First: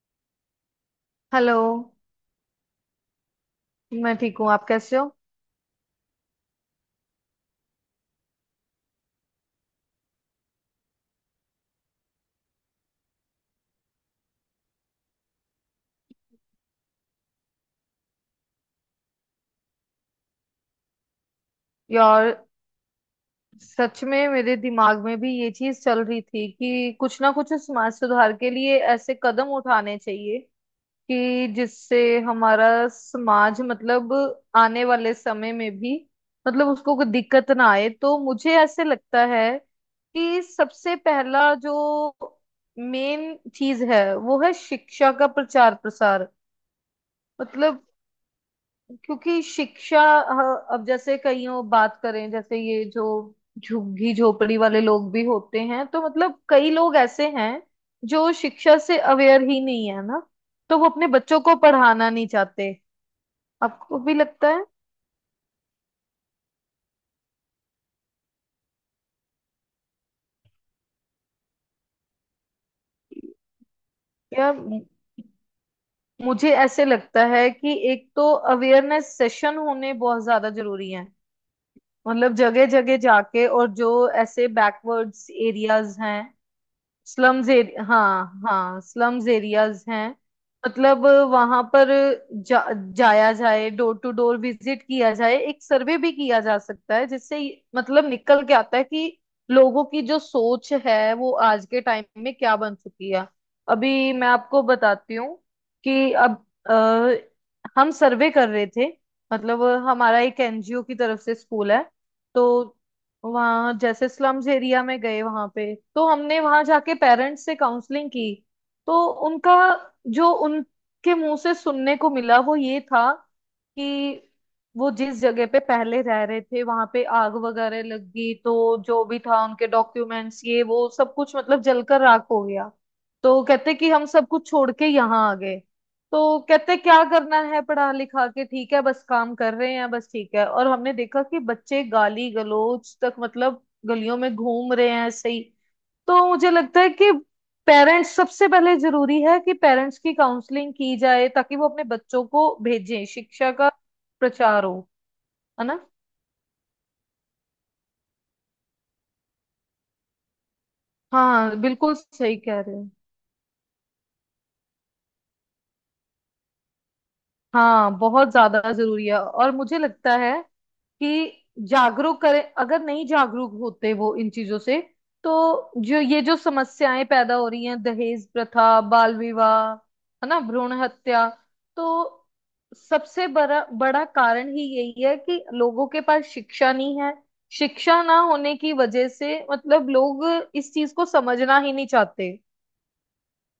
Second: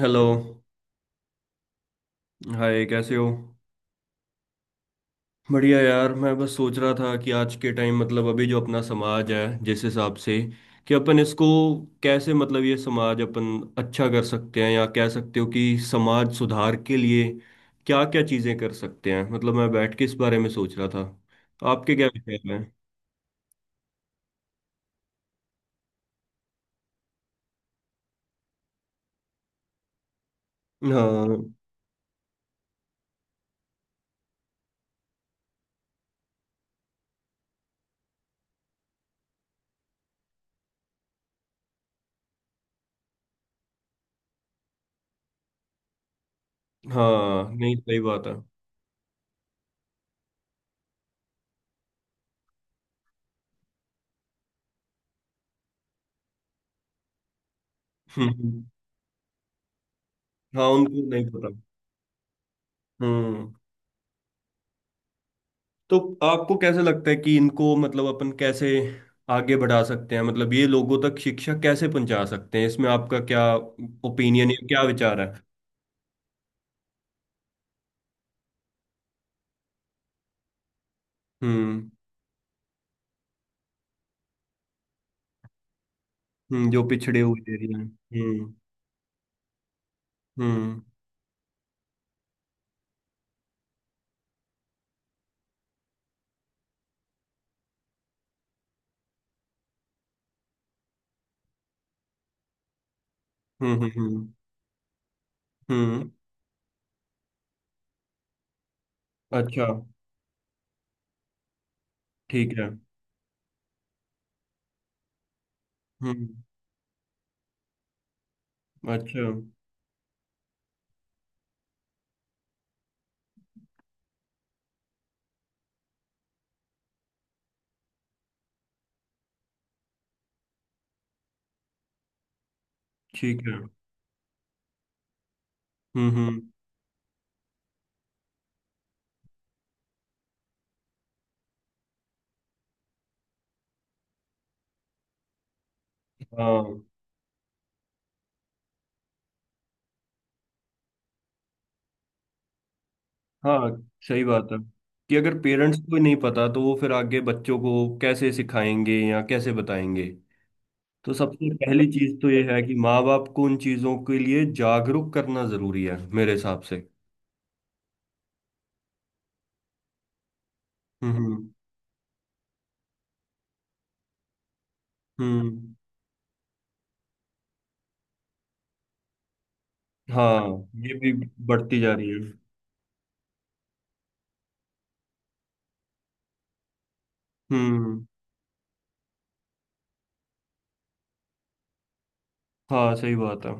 Hello. Hello. Hi, कैसे हो? मैं ठीक हूँ। आप कैसे हो? बढ़िया यार, मैं बस सोच रहा था कि आज के टाइम, मतलब अभी जो अपना समाज है जिस हिसाब से कि अपन इसको कैसे, मतलब ये समाज अपन अच्छा कर सकते हैं, या कह सकते हो कि समाज सुधार के लिए क्या क्या चीज़ें कर सकते हैं। मतलब मैं बैठ के इस बारे में सोच रहा था, आपके क्या यार विचार हैं? सच में मेरे दिमाग में भी ये चीज चल रही थी कि कुछ ना कुछ समाज सुधार के लिए ऐसे कदम उठाने चाहिए हाँ। कि जिससे हमारा समाज, मतलब आने वाले समय में भी, मतलब उसको कोई दिक्कत ना आए। तो मुझे ऐसे लगता है कि सबसे पहला जो मेन चीज है वो है शिक्षा का प्रचार प्रसार। हाँ, नहीं, मतलब सही बात है। क्योंकि शिक्षा अब जैसे कईयों बात करें, जैसे ये जो झुग्गी झोपड़ी वाले लोग भी होते हैं, तो मतलब कई लोग ऐसे हैं जो हम्म, शिक्षा से अवेयर ही नहीं है ना। हाँ, तो वो उनको अपने नहीं बच्चों पता। को पढ़ाना नहीं चाहते। हम्म आपको भी लगता है? तो आपको कैसे लगता है कि इनको, मतलब अपन कैसे आगे बढ़ा सकते हैं, मतलब ये लोगों तक शिक्षा कैसे पहुंचा सकते हैं? इसमें आपका क्या ओपिनियन या है, क्या मु- विचार है? मुझे ऐसे लगता है कि एक तो अवेयरनेस सेशन होने बहुत ज्यादा जरूरी है। हम्म मतलब जगह जगह जाके, और जो ऐसे बैकवर्ड्स एरियाज हैं, हम्म, जो पिछड़े स्लम्स हुए एरिया एरिया, हैं। हाँ हम्म। हाँ, स्लम्स एरियाज हैं। हम्म। मतलब वहां पर जा, जाया जाए, डोर टू डोर विजिट किया जाए, एक सर्वे भी किया जा सकता है जिससे ये- मतलब निकल के आता है कि लोगों की जो सोच है वो आज के टाइम में क्या बन चुकी है। हम्म। हम्म। अभी हम्म। मैं आपको बताती हूँ हम्म। कि अब अ, हम सर्वे कर रहे थे, मतलब अच्छा। हमारा एक एनजीओ की तरफ से स्कूल है। तो ठीक है। वहाँ जैसे स्लम्स एरिया में गए, वहां पे तो हम्म। हमने वहां जाके पेरेंट्स से काउंसलिंग की। तो अच्छा। उनका, जो उनके मुंह से सुनने को मिला वो ये था कि वो जिस जगह पे पहले रह रहे थे वहां पे आग वगैरह लग गई, तो जो भी था उनके डॉक्यूमेंट्स ये वो सब कुछ मतलब जलकर राख हो गया। ठीक तो है। कहते कि हम सब कुछ छोड़ के यहाँ आ गए। हम्म। तो हम्म। कहते क्या करना है पढ़ा लिखा के, ठीक है बस काम कर रहे हैं, बस ठीक है। और हमने देखा कि बच्चे गाली गलौज तक, मतलब गलियों में घूम रहे हैं ऐसे ही। तो मुझे हाँ। लगता है कि पेरेंट्स, सबसे पहले जरूरी है कि पेरेंट्स की काउंसलिंग की जाए ताकि वो अपने बच्चों को भेजें, शिक्षा का हाँ, सही बात है प्रचार हो। कि अगर है पेरेंट्स ना? को ही नहीं पता तो वो फिर आगे बच्चों को कैसे सिखाएंगे या कैसे बताएंगे। तो सबसे हाँ पहली बिल्कुल चीज तो सही ये है कह कि रहे हो। माँ बाप को उन चीजों के लिए जागरूक करना जरूरी है मेरे हिसाब से। हाँ बहुत ज्यादा जरूरी है, और मुझे लगता है कि हम्म। जागरूक करें। अगर नहीं जागरूक होते वो इन चीजों से, तो हम्म। जो ये जो समस्याएं पैदा हो रही हैं, दहेज प्रथा, बाल विवाह, है ना, हाँ, भ्रूण ये भी हत्या, बढ़ती तो जा रही है। सबसे बड़ा बड़ा कारण ही यही है कि लोगों के पास शिक्षा नहीं है। शिक्षा हम्म। ना होने की वजह से मतलब लोग इस चीज को समझना ही नहीं चाहते। हाँ, सही बात है।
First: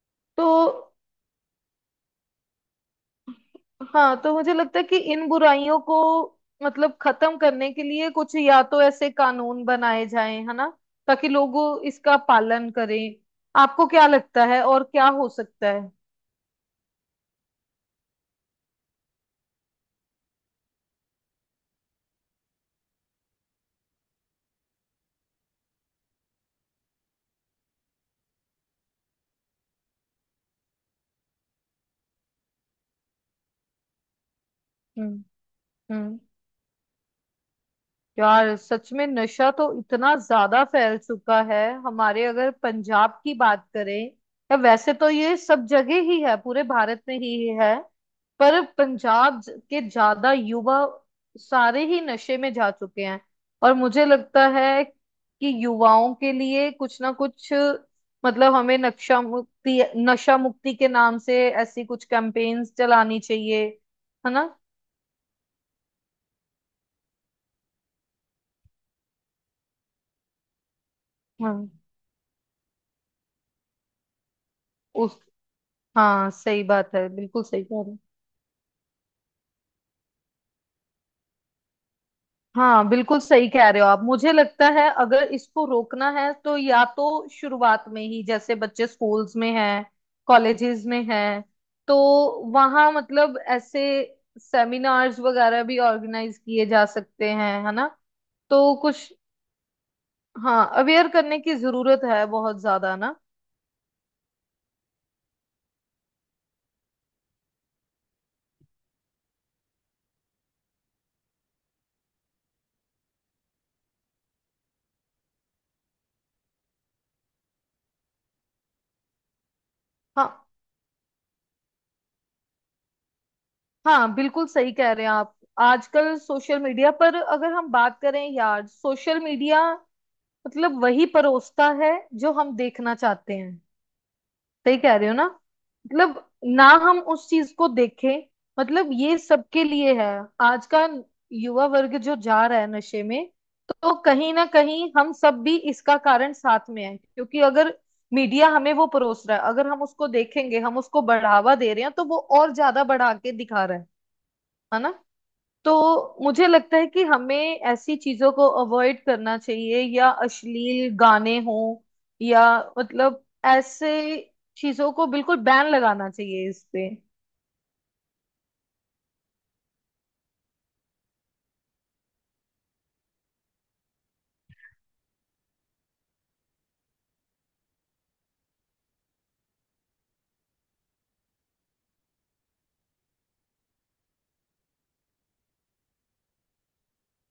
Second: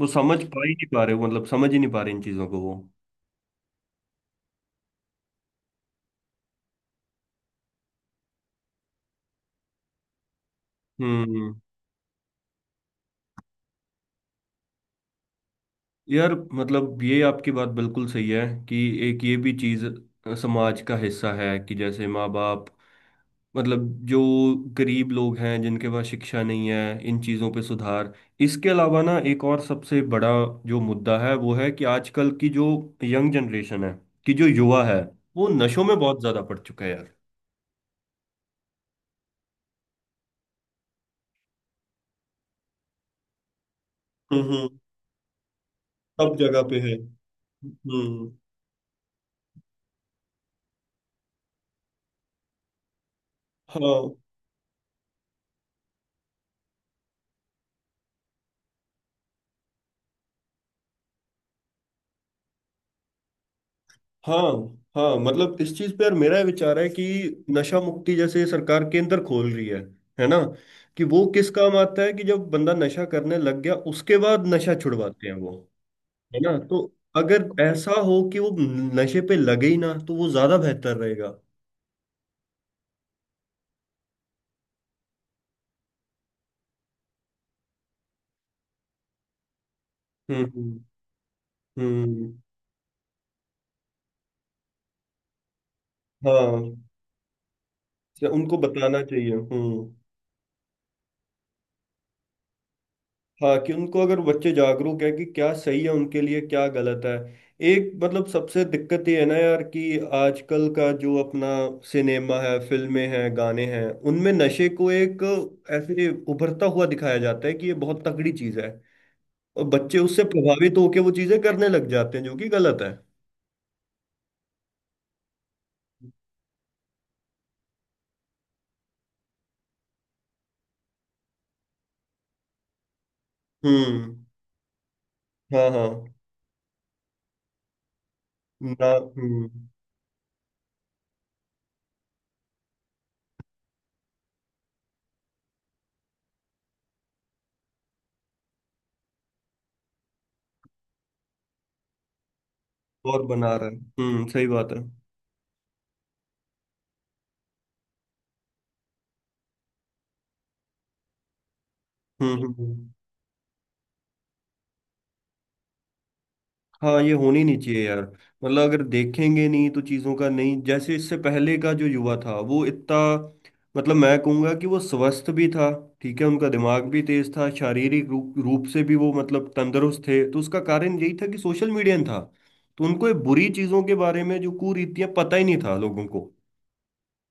वो समझ पा ही नहीं तो पा रहे, मतलब समझ ही नहीं पा रहे इन चीजों को वो। हाँ, तो मुझे लगता है कि इन बुराइयों को मतलब खत्म करने के लिए कुछ या तो ऐसे कानून बनाए जाएं, है ना, ताकि हम्म। लोग इसका पालन करें। आपको क्या लगता है और क्या हो सकता है? यार, मतलब ये आपकी बात बिल्कुल सही है कि एक ये भी चीज समाज का हिस्सा है कि जैसे माँ बाप, मतलब जो गरीब लोग हैं जिनके पास शिक्षा नहीं है, इन चीज़ों पे सुधार। इसके अलावा ना एक और सबसे बड़ा जो मुद्दा है वो है कि आजकल की जो यंग जनरेशन है, कि जो युवा है, हम्म। वो नशों में हम्म। बहुत ज़्यादा पड़ चुका है यार। यार सच में नशा तो इतना ज्यादा फैल चुका है। हमारे अगर पंजाब की बात करें, या हम्म। वैसे तो ये सब जगह ही सब है, जगह पूरे पे है। भारत में ही है। हम्म। पर पंजाब के ज्यादा युवा सारे ही नशे में जा चुके हैं। और हाँ। मुझे लगता है कि युवाओं के लिए कुछ ना कुछ, मतलब हमें नक्शा मुक्ति नशा मुक्ति के नाम से ऐसी कुछ कैंपेन्स चलानी चाहिए। है ना? हाँ, हाँ मतलब इस चीज पे यार मेरा ये विचार है कि नशा मुक्ति जैसे सरकार केंद्र खोल रही है ना, कि वो किस हाँ काम आता है कि जब बंदा नशा करने लग गया उसके बाद नशा उस छुड़वाते हैं वो। हाँ है ना, सही तो बात है, बिल्कुल अगर सही कह रहे हो। ऐसा हो कि वो नशे पे लगे ही ना तो वो ज्यादा बेहतर रहेगा। हाँ बिल्कुल सही कह रहे हो आप। मुझे लगता है अगर इसको रोकना है तो या तो शुरुआत में ही, जैसे बच्चे स्कूल्स में हैं, हम्म। कॉलेजेस में हैं, तो हम्म, वहाँ मतलब ऐसे सेमिनार्स वगैरह भी ऑर्गेनाइज किए हाँ, जा सकते हैं। है ना? तो उनको तो बताना कुछ, चाहिए। हम्म। हाँ अवेयर करने की जरूरत है बहुत ज्यादा ना। हाँ, कि उनको, अगर बच्चे जागरूक है कि क्या सही है उनके लिए, क्या गलत है। एक, मतलब सबसे दिक्कत ये है ना यार कि आजकल का जो अपना सिनेमा है, फिल्में हैं, गाने हैं, उनमें नशे को एक ऐसे उभरता हुआ दिखाया जाता है कि ये बहुत तगड़ी चीज है, और बच्चे उससे हाँ प्रभावित होकर वो चीजें करने लग जाते हैं जो कि गलत है। हाँ बिल्कुल सही कह रहे हैं आप। आजकल सोशल मीडिया पर अगर हम बात करें, यार सोशल मीडिया मतलब वही परोसता है जो हम देखना चाहते हैं। हम्म। सही कह रहे हो ना? हाँ, हाँ। मतलब ना हम उस चीज को देखें, ना। मतलब ये हम्म सबके लिए है। आज का युवा वर्ग जो जा रहा है नशे में, तो कहीं ना कहीं हम सब भी इसका कारण साथ में है, क्योंकि अगर मीडिया हमें वो परोस रहा है, अगर हम उसको देखेंगे, हम उसको बढ़ावा दे रहे हैं, तो वो और ज्यादा बढ़ा और के बना दिखा रहा है। रहा है। हम्म, सही बात है। है हम्म। ना? तो मुझे लगता है कि हमें ऐसी चीजों को अवॉइड करना चाहिए, या अश्लील गाने हों, हम्म या हम्म। मतलब ऐसे चीजों को बिल्कुल बैन लगाना चाहिए इस पे। हाँ, ये होनी नहीं चाहिए यार। मतलब अगर देखेंगे नहीं तो चीज़ों का नहीं, जैसे इससे पहले का जो युवा था वो इतना, मतलब मैं कहूँगा कि वो स्वस्थ भी था, ठीक है, उनका दिमाग भी तेज था, शारीरिक रूप रूप से भी वो मतलब तंदुरुस्त थे, तो उसका कारण यही था कि सोशल मीडिया था, तो उनको ये बुरी चीज़ों के बारे में जो कुरीतियाँ, पता ही नहीं था लोगों को।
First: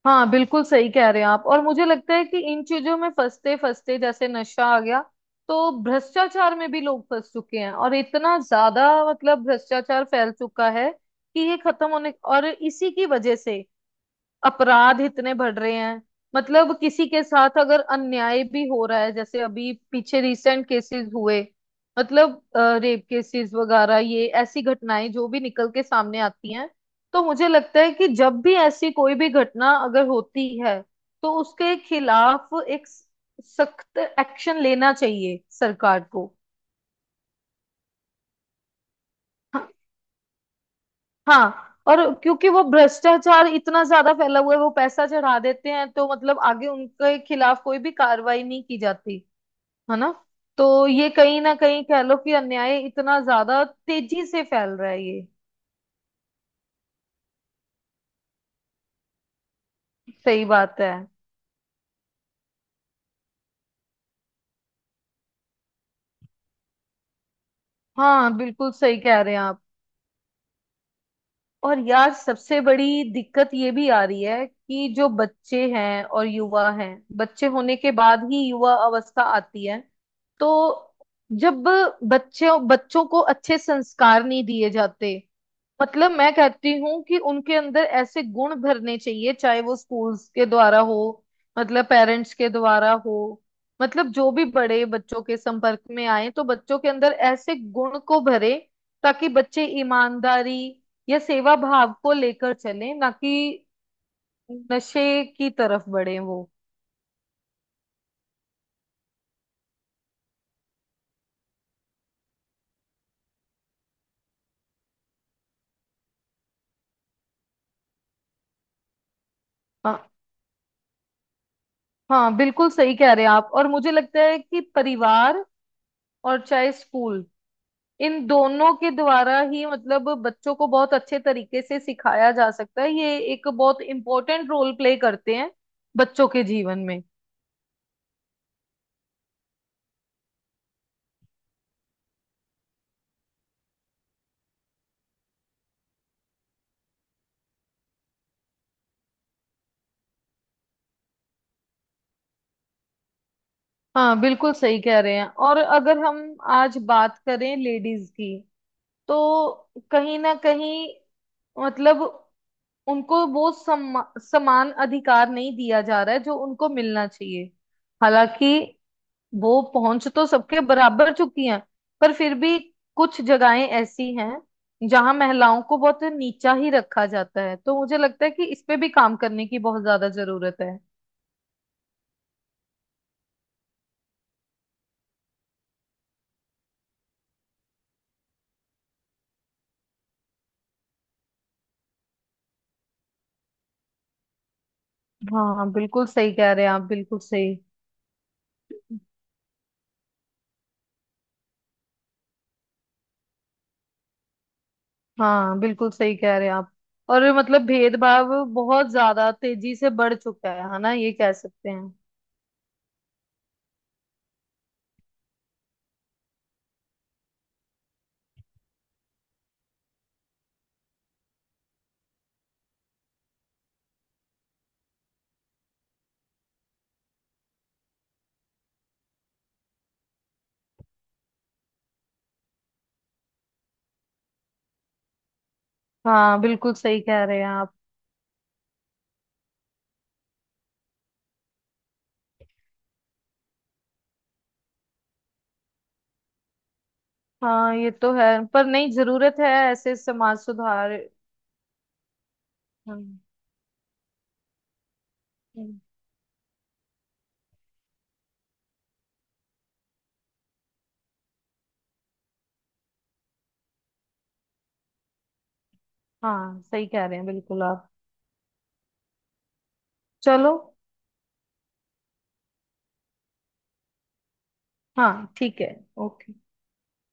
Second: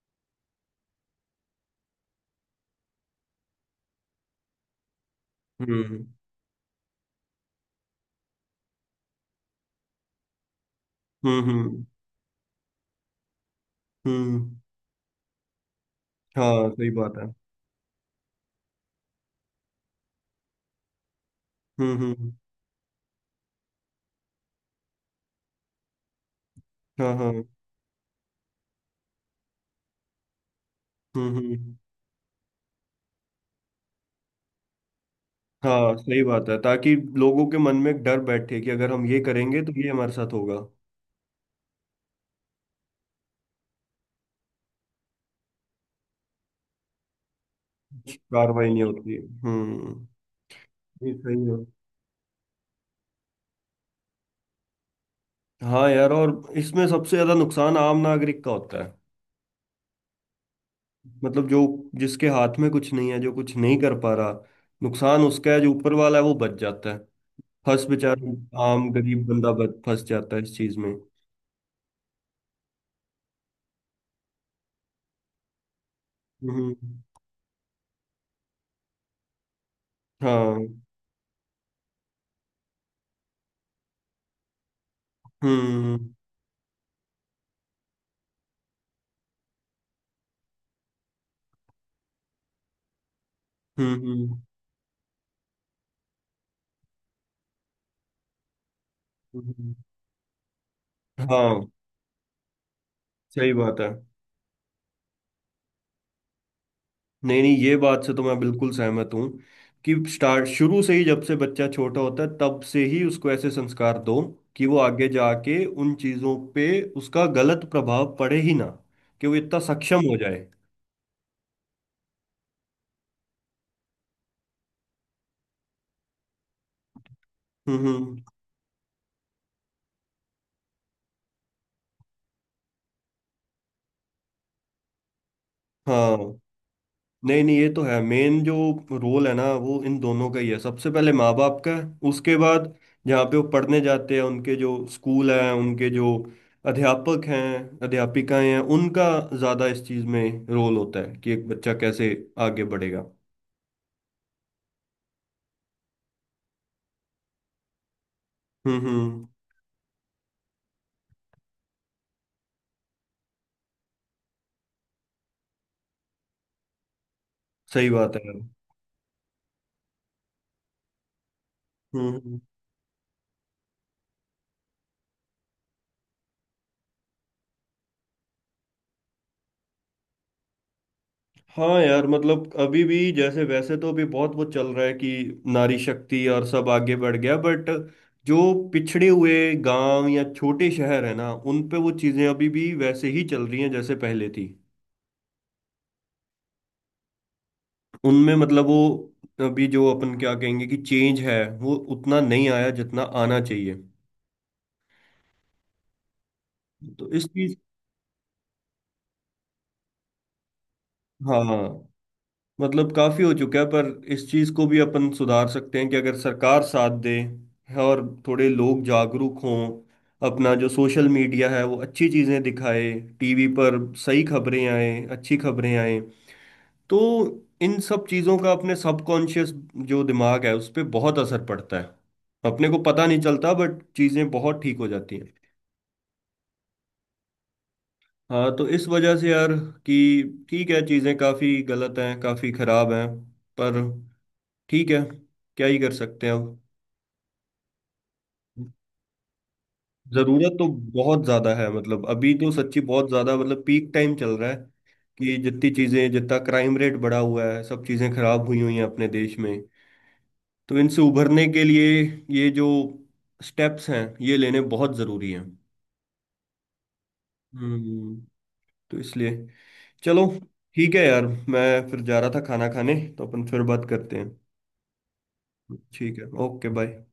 हाँ बिल्कुल सही कह रहे हैं आप। और मुझे लगता है कि इन चीजों में फंसते फंसते, जैसे नशा आ गया, तो हम्म। भ्रष्टाचार में भी लोग फंस चुके हैं और इतना ज्यादा मतलब भ्रष्टाचार फैल चुका है कि हम्म। ये हम्म। खत्म होने, और इसी की वजह से हम्म। अपराध इतने बढ़ रहे हैं। हाँ, मतलब सही किसी बात के है। साथ अगर अन्याय भी हो रहा है, जैसे अभी पीछे रिसेंट केसेस हुए, हम्म। हम्म। मतलब रेप केसेस वगैरह, ये ऐसी घटनाएं जो भी निकल के सामने आती हैं, हाँ, तो हाँ। मुझे लगता है कि जब भी ऐसी कोई भी घटना अगर होती है, तो हम्म। हम्म। उसके खिलाफ एक सख्त एक्शन लेना चाहिए हाँ, सरकार सही को। बात है, ताकि लोगों के मन में एक डर बैठे कि अगर हम ये करेंगे तो ये हमारे साथ होगा। हाँ, और क्योंकि वो भ्रष्टाचार इतना ज्यादा फैला हुआ है, वो पैसा चढ़ा देते हैं, तो मतलब आगे उनके खिलाफ कोई भी कुछ कार्रवाई नहीं कार्रवाई की नहीं होती जाती। है। है हम्म। ना? तो ये ये कहीं सही ना है। कहीं कह लो कि अन्याय इतना ज्यादा तेजी से फैल रहा है ये। हाँ यार, और इसमें सबसे ज्यादा नुकसान आम नागरिक का होता है। सही बात है। मतलब जो, जिसके हाथ में कुछ नहीं है, जो कुछ नहीं कर पा रहा, नुकसान उसका है। जो ऊपर वाला है वो बच जाता है, फंस हाँ बेचारा बिल्कुल आम सही कह गरीब रहे हैं बंदा आप। बच फंस जाता है इस चीज में। और यार सबसे बड़ी दिक्कत ये भी आ रही है कि जो बच्चे हैं और युवा हम्म। हैं, बच्चे होने के बाद ही युवा अवस्था आती है, तो हाँ। जब बच्चों बच्चों को अच्छे संस्कार नहीं दिए जाते, हम्म। मतलब मैं कहती हूँ कि उनके अंदर ऐसे गुण भरने चाहिए, चाहे वो स्कूल्स के द्वारा हो, मतलब पेरेंट्स के द्वारा हो, हम्म। मतलब जो हम्म। भी बड़े बच्चों के संपर्क में आए तो बच्चों के अंदर ऐसे गुण को भरे, ताकि बच्चे हम्म, ईमानदारी या सेवा हाँ, भाव को लेकर चलें, ना कि सही बात है। नशे की तरफ बढ़े वो। नहीं नहीं, ये बात से तो मैं बिल्कुल सहमत हूँ कि स्टार्ट, शुरू से ही, जब से बच्चा छोटा होता है तब से ही उसको ऐसे संस्कार दो कि वो आगे जाके उन चीजों पे, उसका गलत प्रभाव पड़े ही ना, कि वो इतना सक्षम हाँ हो जाए। हाँ बिल्कुल सही कह रहे हैं आप। और मुझे लगता है कि परिवार, और चाहे स्कूल, हम्म। इन दोनों के द्वारा ही मतलब बच्चों को बहुत अच्छे तरीके से सिखाया जा सकता है। ये एक बहुत इम्पोर्टेंट रोल प्ले करते हैं हाँ, बच्चों के जीवन में। नहीं नहीं ये तो है, मेन जो रोल है ना वो इन दोनों का ही है, सबसे पहले माँ बाप का है, उसके बाद जहाँ पे वो पढ़ने जाते हैं, उनके जो स्कूल हैं, उनके जो अध्यापक हैं, अध्यापिकाएं हैं, उनका ज़्यादा इस चीज़ में रोल होता है कि एक बच्चा कैसे आगे बढ़ेगा। हाँ बिल्कुल सही कह रहे हैं। और अगर हम आज बात करें लेडीज की, हम्म। हम्म, तो कहीं ना कहीं मतलब उनको वो समान अधिकार नहीं दिया जा रहा है जो उनको मिलना चाहिए। सही बात है। हालांकि वो पहुंच तो सबके बराबर चुकी हैं, हम्म। पर फिर हम्म। भी कुछ जगहें ऐसी हैं जहां महिलाओं को बहुत नीचा ही रखा जाता है। तो मुझे लगता है कि इस पे भी काम करने की बहुत ज्यादा जरूरत है। हाँ यार, मतलब अभी भी, जैसे वैसे तो अभी बहुत वो चल रहा है कि नारी शक्ति और सब आगे बढ़ गया, बट जो पिछड़े हुए गांव या छोटे शहर है ना, उन पे वो चीजें अभी भी वैसे ही चल रही हैं जैसे पहले थी। हाँ बिल्कुल सही कह रहे हैं आप, बिल्कुल सही। उनमें मतलब वो, अभी जो अपन क्या कहेंगे कि चेंज है, वो उतना नहीं आया जितना आना चाहिए। हाँ बिल्कुल सही कह रहे हैं आप। तो और इस चीज। मतलब भेदभाव बहुत ज्यादा तेजी से बढ़ चुका है ना, ये कह हाँ, सकते हैं। मतलब काफी हो चुका है, पर इस चीज को भी अपन सुधार सकते हैं कि अगर सरकार साथ दे, और थोड़े लोग जागरूक हों, अपना जो सोशल मीडिया है वो अच्छी चीजें दिखाए, टीवी पर सही खबरें आए, अच्छी खबरें आए, तो इन सब चीजों का अपने सबकॉन्शियस, जो दिमाग है उस पर बहुत असर पड़ता है। अपने को पता नहीं चलता बट चीजें बहुत ठीक हो जाती हैं। हाँ बिल्कुल सही कह रहे हैं आप। हाँ, तो इस वजह से यार, कि ठीक है, चीजें काफी गलत हैं, काफी खराब हैं, पर ठीक है, क्या ही कर सकते हैं अब। हाँ ये तो है, पर नहीं, जरूरत है ऐसे समाज जरूरत तो सुधार। बहुत ज्यादा है, मतलब अभी तो सच्ची बहुत हम्म। ज्यादा, मतलब पीक टाइम चल रहा है कि जितनी हम्म। चीजें, जितना क्राइम रेट बढ़ा हुआ है, सब चीजें खराब हुई हुई हैं अपने देश में। तो इनसे उभरने के लिए ये जो स्टेप्स हैं ये लेने बहुत जरूरी हैं। हाँ सही कह रहे हैं बिल्कुल आप। हम्म। तो इसलिए चलो, चलो, ठीक है यार, मैं फिर जा रहा था खाना खाने, तो अपन फिर बात करते हैं। हाँ ठीक है, ठीक है, ओके। Okay, bye.